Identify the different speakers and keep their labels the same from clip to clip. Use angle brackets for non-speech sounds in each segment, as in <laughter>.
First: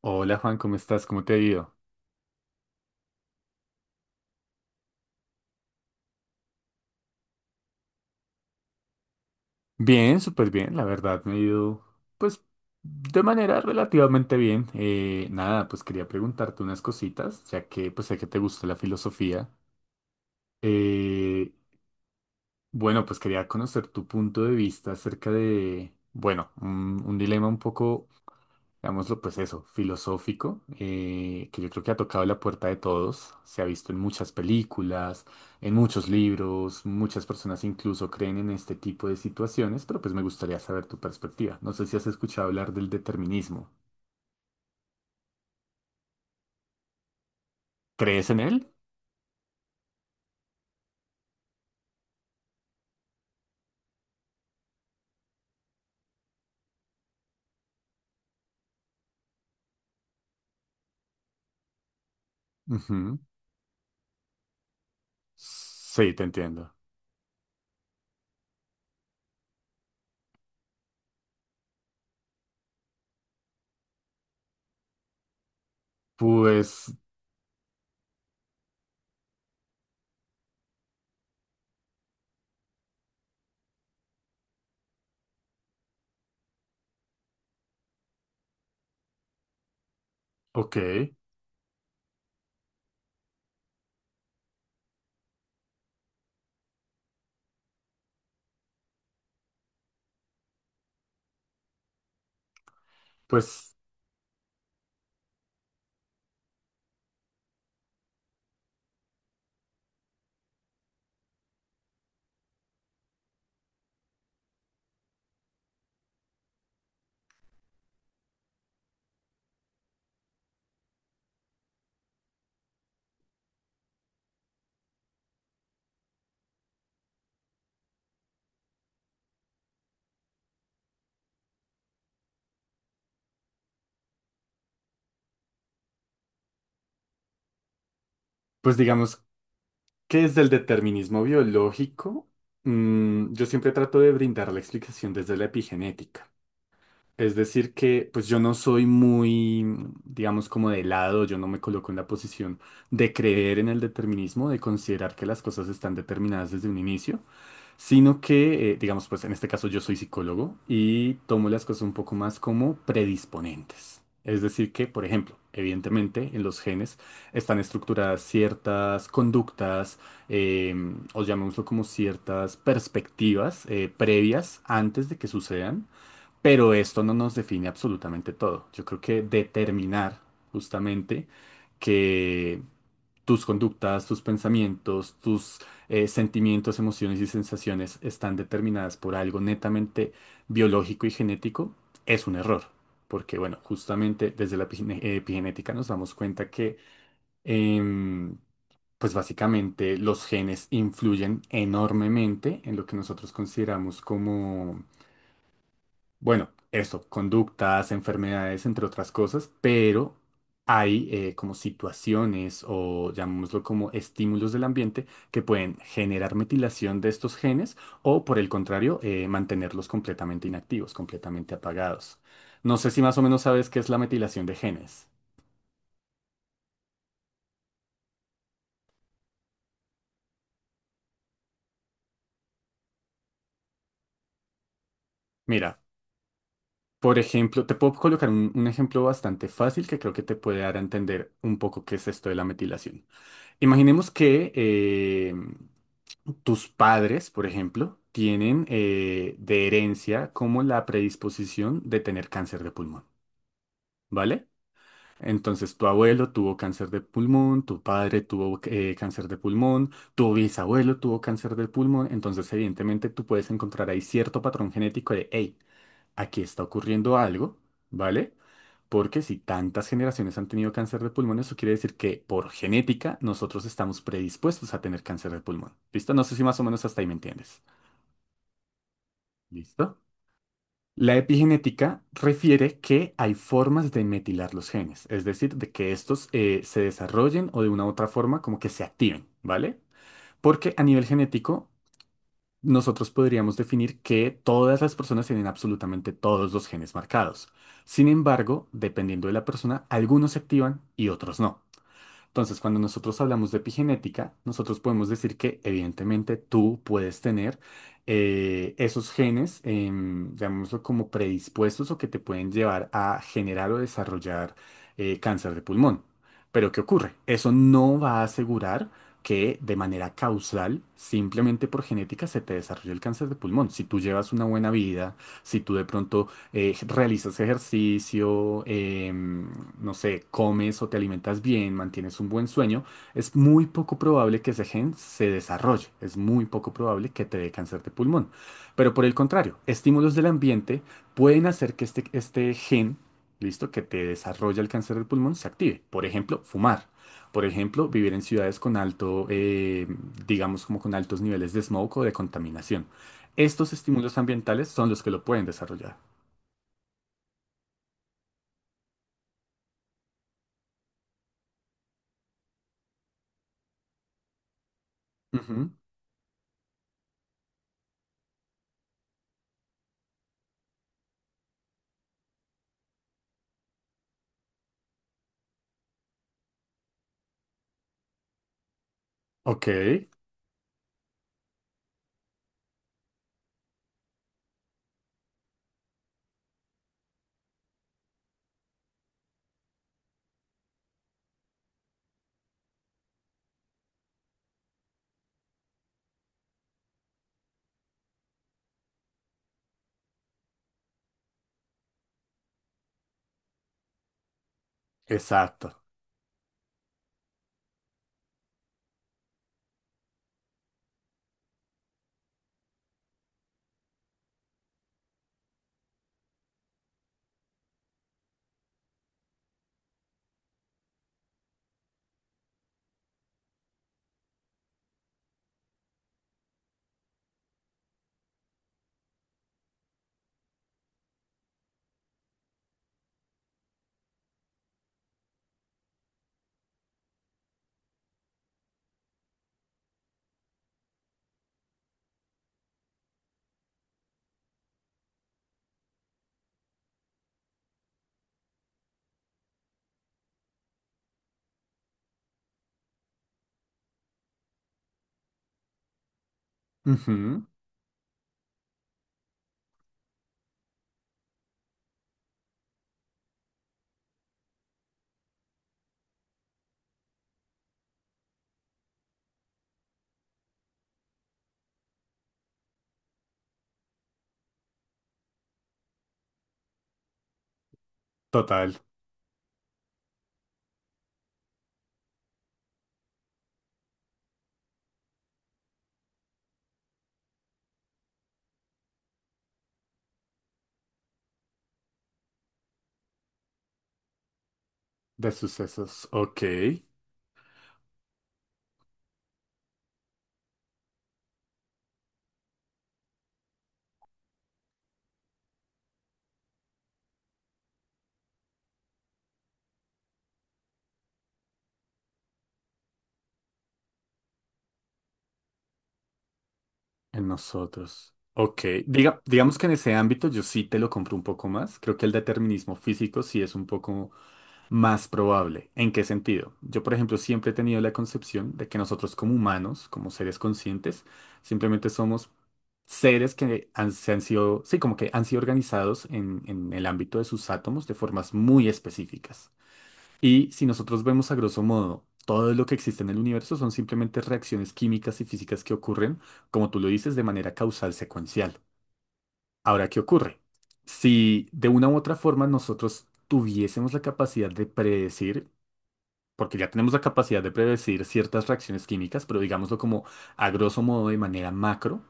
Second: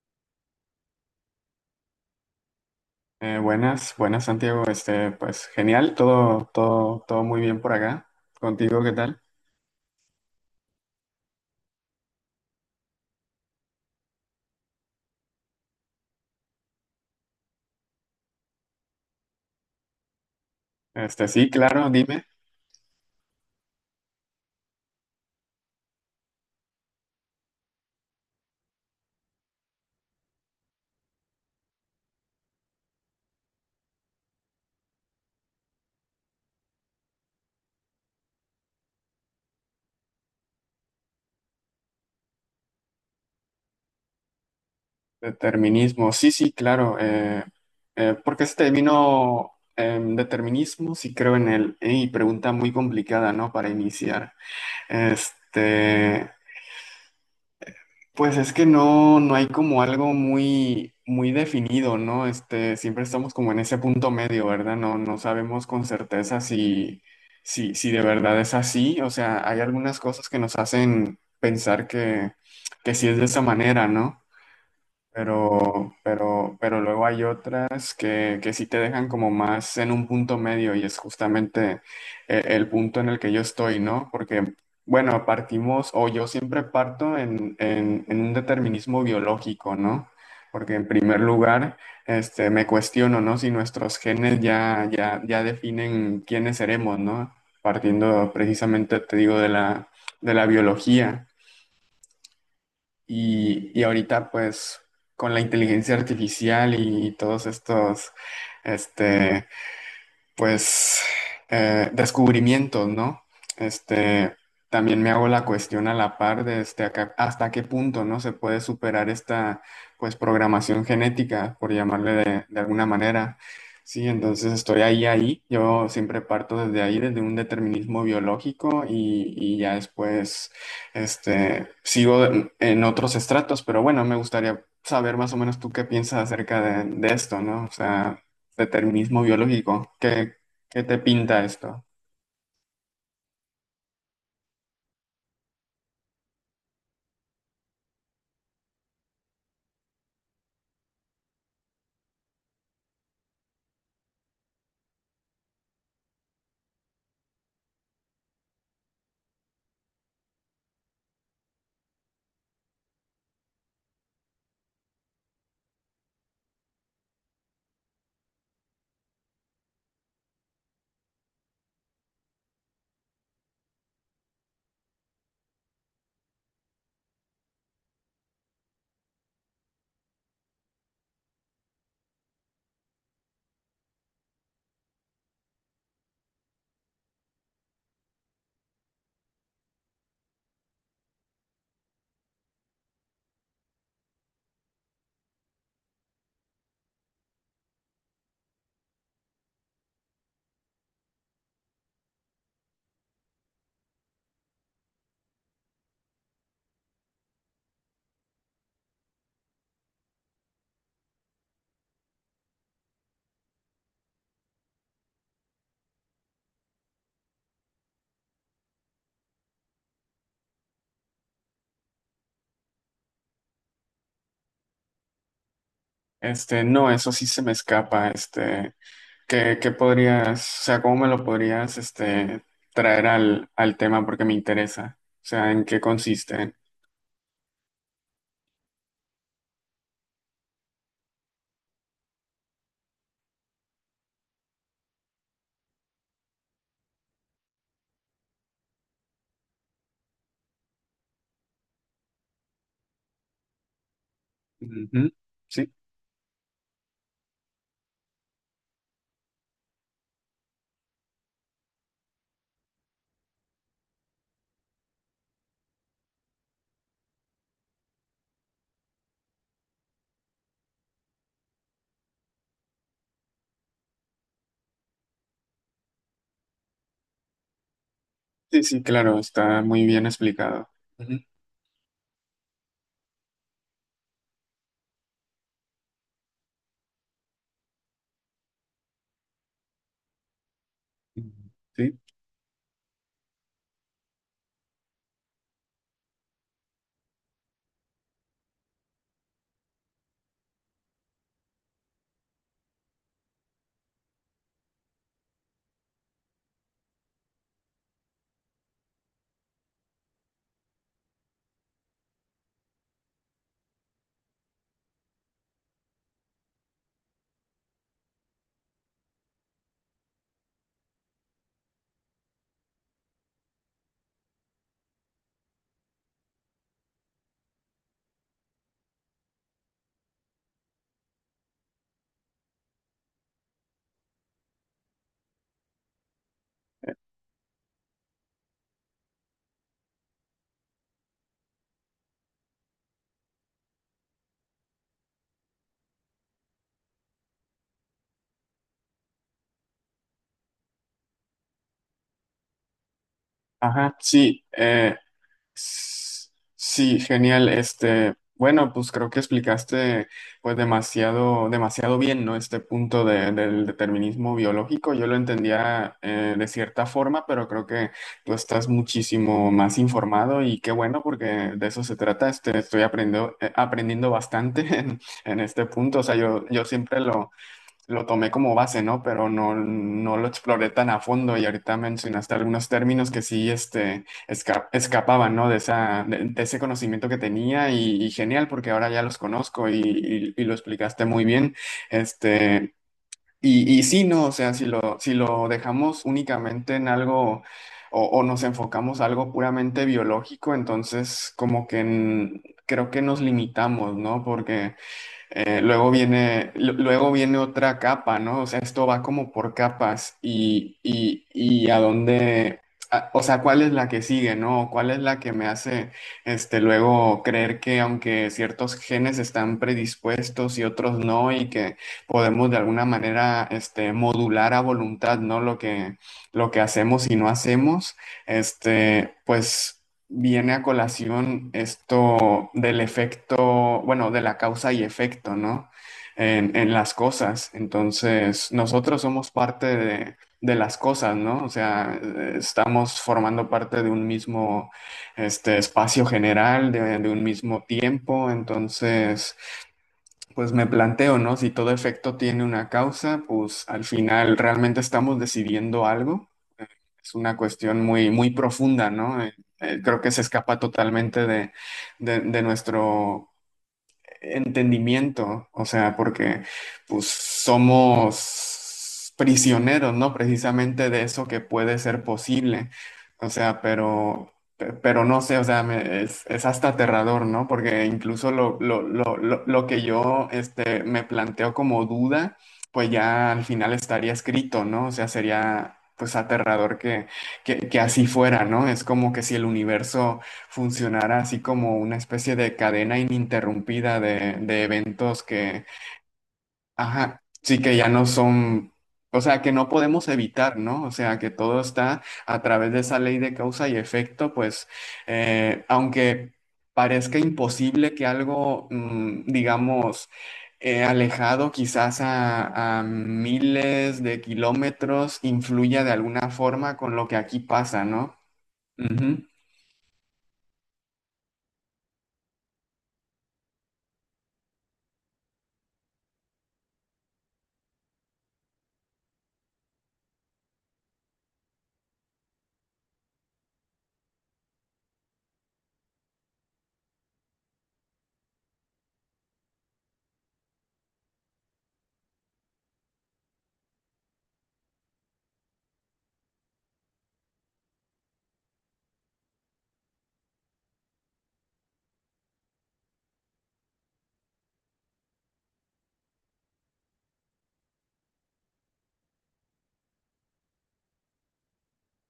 Speaker 1: Hola Juan, ¿cómo estás? ¿Cómo te ha ido?
Speaker 2: Buenas Santiago, pues genial, todo muy bien por acá. Contigo, ¿qué tal?
Speaker 1: Bien, súper bien, la verdad me ha ido pues de manera relativamente bien. Nada, pues quería preguntarte unas cositas, ya que pues sé que te gusta la filosofía.
Speaker 2: Sí,
Speaker 1: Eh,
Speaker 2: claro, dime.
Speaker 1: bueno, pues quería conocer tu punto de vista acerca de, bueno, un dilema un poco, digámoslo, pues eso, filosófico, que yo creo que ha tocado la puerta de todos. Se ha visto en muchas películas, en muchos libros, muchas personas incluso creen en este tipo de situaciones, pero pues me gustaría saber tu perspectiva. No sé si has escuchado hablar del determinismo.
Speaker 2: Determinismo, sí, sí, claro.
Speaker 1: ¿Crees
Speaker 2: ¿Por
Speaker 1: en
Speaker 2: qué se te
Speaker 1: él?
Speaker 2: vino determinismo? Sí, creo en él. Y pregunta muy complicada, ¿no? Para iniciar. Este, Pues es que no hay como algo muy, muy definido, ¿no? Siempre
Speaker 1: Ujú.
Speaker 2: estamos como en ese punto medio, ¿verdad? No sabemos con
Speaker 1: Sí, te
Speaker 2: certeza
Speaker 1: entiendo.
Speaker 2: si de verdad es así. O sea, hay algunas cosas que nos hacen pensar que sí es de esa manera, ¿no? Pero
Speaker 1: Pues,
Speaker 2: luego hay otras que sí te dejan como más en un punto medio y es justamente el punto en el que yo estoy, ¿no? Porque bueno, partimos o yo siempre parto en un determinismo biológico, ¿no? Porque
Speaker 1: ok.
Speaker 2: en primer lugar, me cuestiono, ¿no? Si nuestros genes ya definen quiénes seremos, ¿no? Partiendo precisamente, te digo, de la biología.
Speaker 1: Pues,
Speaker 2: Y ahorita, pues, con la inteligencia artificial y todos estos, este, pues descubrimientos, ¿no? Este, también me hago la cuestión a la par de hasta qué punto, ¿no? Se puede superar esta, pues, programación genética, por llamarle de alguna manera. Sí, entonces estoy ahí. Yo siempre parto desde ahí, desde un determinismo biológico y ya después, sigo en otros estratos, pero bueno, me gustaría saber más o menos tú qué piensas acerca de esto, ¿no? O sea,
Speaker 1: pues
Speaker 2: determinismo
Speaker 1: digamos,
Speaker 2: biológico.
Speaker 1: ¿qué
Speaker 2: ¿
Speaker 1: es el
Speaker 2: qué te
Speaker 1: determinismo
Speaker 2: pinta esto?
Speaker 1: biológico? Yo siempre trato de brindar la explicación desde la epigenética. Es decir que pues yo no soy muy, digamos, como de lado, yo no me coloco en la posición de creer en el determinismo, de considerar que las cosas están determinadas desde un inicio, sino que, digamos, pues en este caso yo soy psicólogo y tomo las cosas un poco más como predisponentes. Es decir que, por ejemplo, evidentemente en los genes están estructuradas ciertas conductas, eh, o llamémoslo como ciertas perspectivas previas antes de que sucedan. Pero esto no nos define absolutamente todo. Yo creo que determinar justamente que tus conductas, tus pensamientos, tus sentimientos, emociones y sensaciones están determinadas por algo netamente biológico y genético es un error. Porque, bueno, justamente desde la epigenética nos damos cuenta que, em, pues básicamente los genes influyen enormemente en lo que nosotros consideramos, bueno, eso, conductas, enfermedades, entre otras cosas, pero hay, como situaciones o llamémoslo como estímulos del ambiente que pueden generar metilación de estos genes o por el contrario, mantenerlos completamente inactivos, completamente apagados. No sé si más o menos sabes qué es la metilación de genes.
Speaker 2: No, eso sí se me escapa. ¿ Qué podrías, o sea, cómo me lo podrías, traer al tema porque me interesa? O sea, ¿en
Speaker 1: Mira,
Speaker 2: qué consiste?
Speaker 1: por ejemplo, te puedo colocar un ejemplo bastante fácil que creo que te puede dar a entender un poco qué es esto de la metilación. Imaginemos que tus padres, por ejemplo, tienen, de herencia, como la predisposición de tener cáncer de pulmón, ¿vale?
Speaker 2: Ujú. Sí,
Speaker 1: Entonces tu abuelo tuvo cáncer de pulmón, tu padre tuvo, cáncer de pulmón, tu bisabuelo tuvo cáncer de pulmón, entonces evidentemente tú puedes encontrar ahí cierto patrón genético de, hey, aquí está ocurriendo algo, ¿vale? Porque si tantas generaciones han tenido cáncer de pulmón, eso quiere decir que por genética nosotros estamos predispuestos a tener cáncer de pulmón. ¿Listo? No sé si más o menos hasta ahí me entiendes.
Speaker 2: sí, sí, claro, está muy
Speaker 1: ¿Listo?
Speaker 2: bien explicado.
Speaker 1: La
Speaker 2: Ujú.
Speaker 1: epigenética refiere que hay formas de metilar los genes, es decir, de que estos, se desarrollen o de una u otra forma como que se activen, ¿vale? Porque a nivel
Speaker 2: Ujú.
Speaker 1: genético
Speaker 2: Sí.
Speaker 1: nosotros podríamos definir que todas las personas tienen absolutamente todos los genes marcados. Sin embargo, dependiendo de la persona, algunos se activan y otros no. Entonces, cuando nosotros hablamos de epigenética, nosotros podemos decir que evidentemente tú puedes tener, esos genes, llamémoslo como predispuestos o que te pueden llevar a generar o desarrollar, cáncer de pulmón. Pero ¿qué ocurre? Eso no va a asegurar que de manera causal, simplemente por genética, se te desarrolle el cáncer de pulmón. Si tú llevas una buena vida, si tú de pronto, realizas ejercicio, no sé, comes o te alimentas bien, mantienes un buen sueño, es muy poco probable que ese gen se desarrolle, es muy poco probable que te dé cáncer de pulmón. Pero por el contrario, estímulos del ambiente pueden hacer que este gen, listo, que te desarrolla el cáncer del pulmón, se active. Por ejemplo, fumar. Por ejemplo, vivir en ciudades con alto, digamos, como con altos niveles de smog o de contaminación. Estos
Speaker 2: Ajá,
Speaker 1: estímulos
Speaker 2: sí.
Speaker 1: ambientales son los que lo pueden desarrollar.
Speaker 2: S- Sí, genial. Bueno, pues creo que explicaste pues demasiado bien, ¿no? Este del determinismo biológico. Yo lo
Speaker 1: Ujú.
Speaker 2: entendía de cierta forma, pero creo que tú estás muchísimo más informado y qué bueno, porque de eso se trata. Estoy aprendiendo, aprendiendo bastante <laughs> en este punto. O sea, yo siempre lo tomé como base, ¿no? Pero
Speaker 1: Ok,
Speaker 2: no lo exploré tan a fondo y ahorita mencionaste algunos términos que sí escapaban, ¿no? De de ese conocimiento que tenía y genial porque ahora ya los conozco y lo explicaste muy bien. Este, y sí, ¿no? O sea, si lo dejamos únicamente en algo... O, o nos enfocamos a algo puramente biológico, entonces como que mm, creo que nos limitamos, ¿no? Porque
Speaker 1: exacto.
Speaker 2: luego viene otra capa, ¿no? O sea, esto va como por capas y a dónde, o sea, ¿cuál es la que sigue, ¿no? ¿Cuál es la que me hace, luego creer que aunque ciertos genes están predispuestos y otros no y que podemos de alguna manera, modular a voluntad, ¿no? Lo que hacemos y no hacemos, pues viene a colación esto del efecto bueno, de la causa y efecto, ¿no? En las cosas. Entonces, nosotros somos parte de las cosas, ¿no? O sea, estamos formando parte de un mismo espacio general, de un mismo tiempo. Entonces, pues me planteo, ¿no? Si todo efecto tiene una causa, pues al final realmente estamos decidiendo algo. Es una
Speaker 1: Ujú.
Speaker 2: cuestión muy, muy profunda, ¿no? Creo que se escapa totalmente de nuestro entendimiento, o sea, porque pues somos prisioneros, ¿no? Precisamente de eso que puede ser posible, o sea, pero no sé, o sea, es hasta aterrador, ¿no? Porque incluso
Speaker 1: Total
Speaker 2: lo que yo me planteo como duda, pues ya al final estaría escrito, ¿no? O sea, sería pues aterrador que así fuera, ¿no? Es como que si el universo funcionara así como una especie de cadena ininterrumpida de eventos
Speaker 1: de
Speaker 2: que,
Speaker 1: sucesos. Ok, en
Speaker 2: ajá, sí, que ya no son, o sea, que no podemos evitar, ¿no? O sea, que todo está a través de esa ley de causa y efecto, pues, aunque parezca imposible que algo, mm, digamos, alejado quizás a miles de kilómetros influya de alguna forma con lo que aquí pasa,
Speaker 1: nosotros.
Speaker 2: ¿no?
Speaker 1: Ok, diga,
Speaker 2: Ujú.
Speaker 1: digamos que en ese ámbito yo sí te lo compro un poco más. Creo que el determinismo físico sí es un poco más probable. ¿En qué sentido? Yo, por ejemplo, siempre he tenido la concepción de que nosotros como humanos, como seres conscientes, simplemente somos seres que han, se han sido, sí, como que han sido organizados en el ámbito de sus átomos de formas muy específicas. Y si nosotros vemos a grosso modo, todo lo que existe en el universo son simplemente reacciones químicas y físicas que ocurren, como tú lo dices, de manera causal secuencial. Ahora, ¿qué ocurre? Si de una u otra forma nosotros tuviésemos la capacidad de predecir, porque ya tenemos la capacidad de predecir ciertas reacciones químicas, pero digámoslo como a grosso modo de manera macro,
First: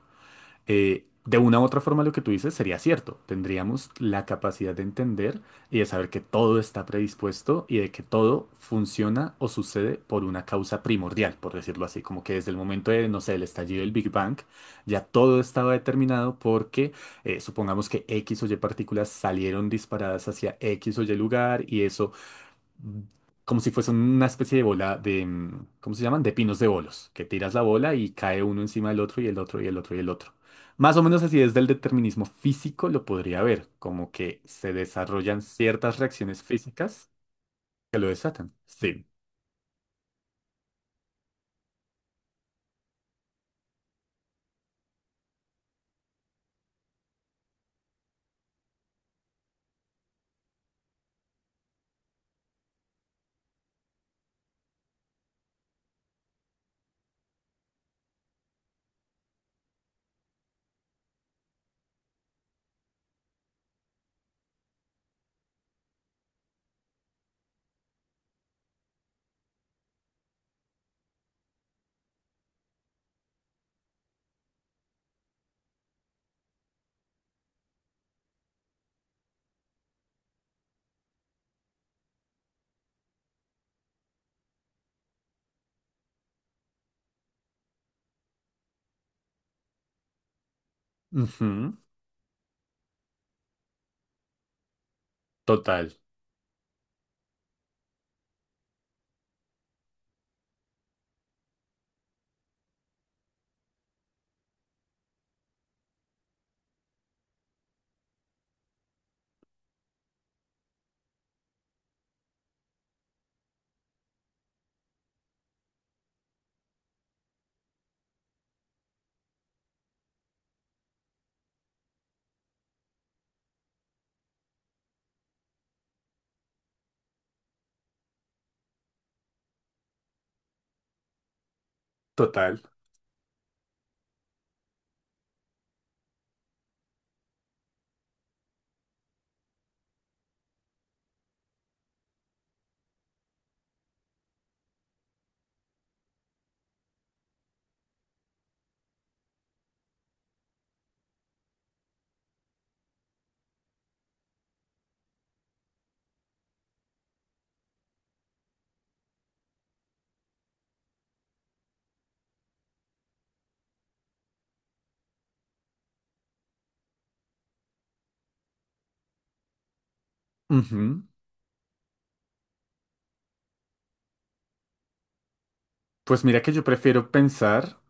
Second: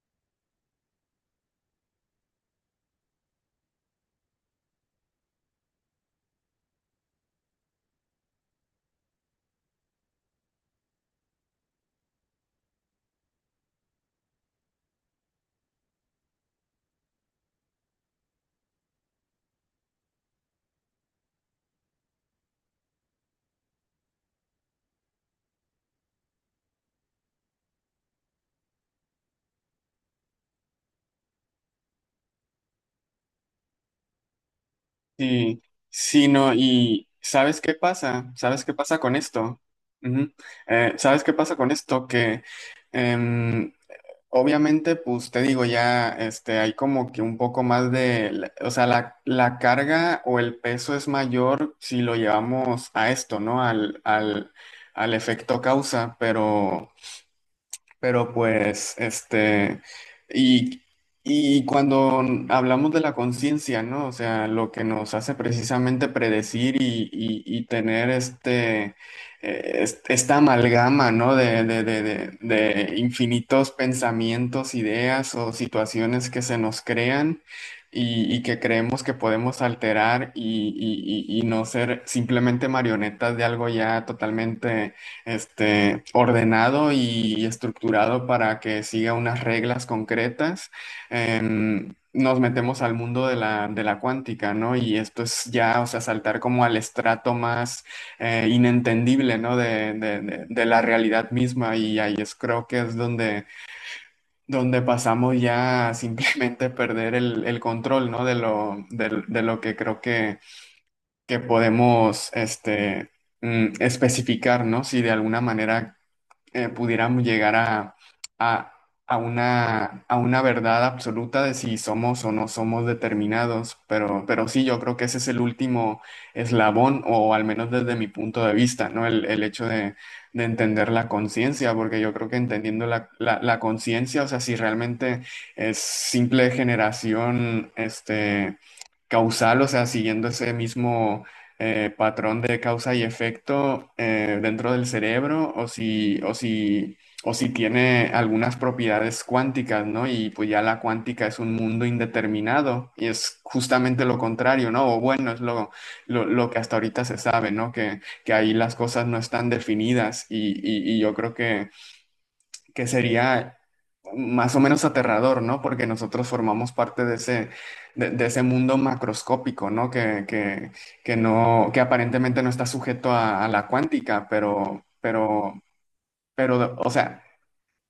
Speaker 1: de una u otra forma lo que tú dices sería cierto. Tendríamos la capacidad de entender y de saber que todo está predispuesto y de que todo funciona o sucede por una causa primordial, por decirlo así, como que desde el momento de, no sé, el estallido del Big Bang, ya todo estaba determinado porque, supongamos que X o Y partículas salieron disparadas hacia X o Y lugar y eso como si fuese una especie de bola de, ¿cómo se llaman? De pinos de bolos, que tiras la bola y cae uno encima del otro y el otro y el otro y el otro. Más o menos así desde el determinismo físico lo podría ver, como que se desarrollan
Speaker 2: Sí,
Speaker 1: ciertas
Speaker 2: sí,
Speaker 1: reacciones
Speaker 2: no, y
Speaker 1: físicas
Speaker 2: ¿sabes qué
Speaker 1: que lo
Speaker 2: pasa?
Speaker 1: desatan.
Speaker 2: ¿Sabes qué pasa
Speaker 1: Sí.
Speaker 2: con esto? Ujú. ¿Sabes qué pasa con esto? Que em, obviamente, pues te digo, ya hay como que un poco más de, o sea, la carga o el peso es mayor si lo llevamos a esto, ¿no? Al efecto causa, pero... Pero pues, y, y cuando hablamos de la conciencia, ¿no? O sea, lo que nos hace precisamente predecir y tener esta amalgama, ¿no? De infinitos pensamientos, ideas o situaciones que se nos crean y que creemos que podemos alterar y no ser simplemente marionetas de algo ya totalmente ordenado y estructurado para que siga unas reglas concretas,
Speaker 1: Ujú.
Speaker 2: nos metemos al mundo de la cuántica, ¿no? Y esto es ya, o
Speaker 1: Total,
Speaker 2: sea, saltar como al estrato más inentendible, ¿no? De la realidad misma y ahí es, creo que es donde, donde pasamos ya a simplemente <laughs> perder el control, ¿no? De lo que creo que podemos, este... mm, especificar, ¿no? Si de alguna manera pudiéramos llegar a- a a una verdad absoluta de si somos o no somos determinados, pero sí, yo creo que ese es el último eslabón, o al menos desde mi punto de vista, ¿no? El hecho de entender la conciencia, porque yo creo que
Speaker 1: total.
Speaker 2: entendiendo la conciencia, o sea, si realmente es simple generación, este... causal, o sea, siguiendo ese mismo patrón de causa y efecto dentro del cerebro o si tiene algunas propiedades cuánticas, ¿no? Y pues ya la cuántica es un mundo indeterminado y es justamente lo contrario, ¿no? O bueno, es lo que hasta ahorita se sabe, ¿no? Que ahí las cosas no están definidas y yo creo que sería más o menos aterrador, ¿no? Porque nosotros formamos parte de ese, de ese mundo macroscópico, ¿no?
Speaker 1: Ujú.
Speaker 2: Que no, que aparentemente no está sujeto a la cuántica,
Speaker 1: Pues mira que yo
Speaker 2: pero, o
Speaker 1: prefiero
Speaker 2: sea,
Speaker 1: pensar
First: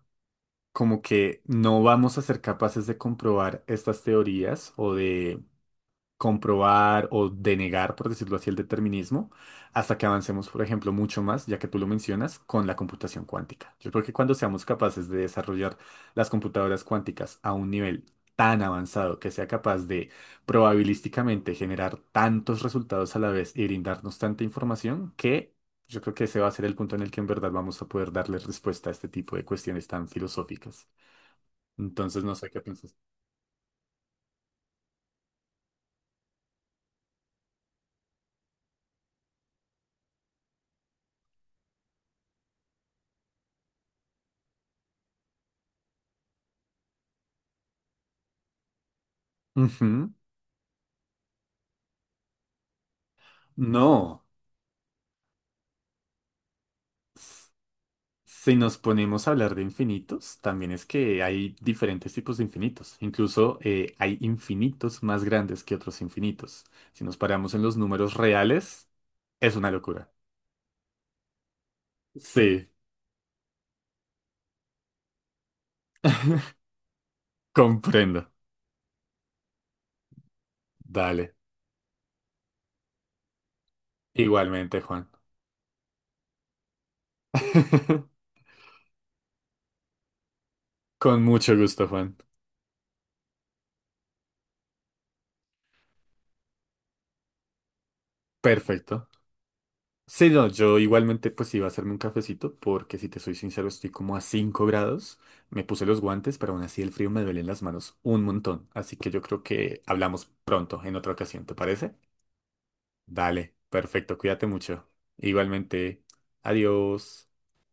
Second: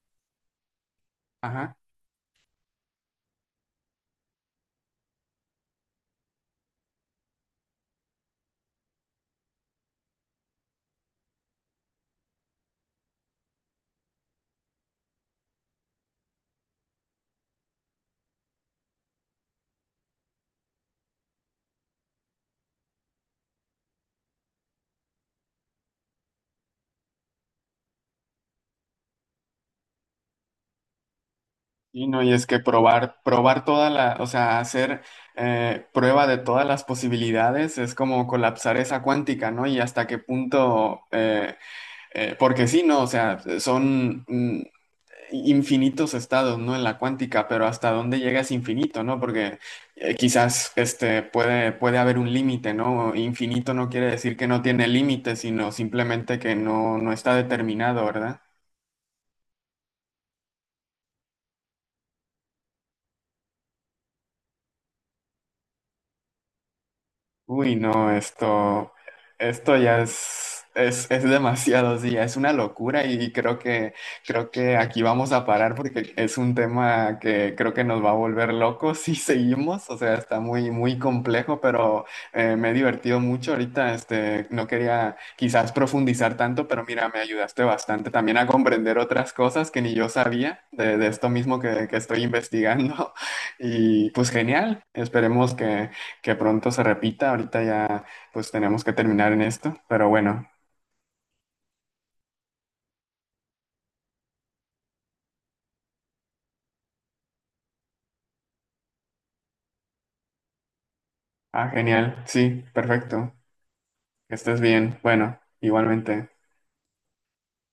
Speaker 1: como que
Speaker 2: ajá.
Speaker 1: no vamos a ser capaces de comprobar estas teorías o de comprobar o denegar, por decirlo así, el determinismo, hasta que avancemos, por ejemplo, mucho más, ya que tú lo mencionas, con la computación cuántica. Yo creo que cuando seamos capaces de desarrollar las computadoras cuánticas a un nivel tan avanzado que sea capaz de probabilísticamente generar tantos resultados a la vez y brindarnos tanta información que yo creo que ese va a ser el punto en el que en verdad vamos a poder darle respuesta a este tipo de cuestiones tan filosóficas.
Speaker 2: Y no,
Speaker 1: Entonces,
Speaker 2: y
Speaker 1: no
Speaker 2: es
Speaker 1: sé
Speaker 2: que
Speaker 1: qué piensas.
Speaker 2: probar toda la, o sea, hacer prueba de todas las posibilidades es como colapsar esa cuántica, ¿no? Y hasta qué punto, porque sí, ¿no? O sea, son mm, infinitos estados, ¿no? En la cuántica, pero hasta dónde llega es infinito, ¿no? Porque
Speaker 1: Ujú.
Speaker 2: quizás este puede, puede haber un límite, ¿no? Infinito no quiere
Speaker 1: No.
Speaker 2: decir que no tiene límite, sino simplemente que no está determinado, ¿verdad?
Speaker 1: Si nos ponemos a hablar de infinitos, también es que hay diferentes tipos de infinitos. Incluso, hay infinitos más grandes que otros infinitos. Si nos paramos en los
Speaker 2: Uy, no,
Speaker 1: números reales, es una
Speaker 2: esto ya
Speaker 1: locura.
Speaker 2: es demasiado, sí, es una
Speaker 1: Sí,
Speaker 2: locura y creo que aquí vamos a parar porque es un
Speaker 1: <laughs>
Speaker 2: tema que creo que nos va a
Speaker 1: comprendo.
Speaker 2: volver locos si <laughs> seguimos, o sea, está muy, muy
Speaker 1: Dale.
Speaker 2: complejo, pero me he divertido mucho ahorita, no
Speaker 1: Igualmente, Juan.
Speaker 2: quería quizás profundizar tanto, pero mira, me ayudaste bastante
Speaker 1: <laughs>
Speaker 2: también a comprender otras cosas que ni yo sabía de
Speaker 1: Con
Speaker 2: esto
Speaker 1: mucho
Speaker 2: mismo
Speaker 1: gusto,
Speaker 2: que
Speaker 1: Juan.
Speaker 2: estoy investigando <laughs> y pues genial, esperemos que pronto se repita. Ahorita ya pues tenemos que
Speaker 1: Perfecto.
Speaker 2: terminar en esto, pero
Speaker 1: Sí, no,
Speaker 2: bueno.
Speaker 1: yo igualmente pues iba a hacerme un cafecito porque si te soy sincero estoy como a 5 grados, me puse los guantes, pero aún así el frío me duele en las manos un montón, así que yo creo que hablamos pronto en otra ocasión, ¿te
Speaker 2: Ah,
Speaker 1: parece?
Speaker 2: genial. Sí, perfecto.
Speaker 1: Dale, perfecto,
Speaker 2: Que
Speaker 1: cuídate
Speaker 2: estés
Speaker 1: mucho.
Speaker 2: bien. Bueno,
Speaker 1: Igualmente,
Speaker 2: igualmente.
Speaker 1: adiós.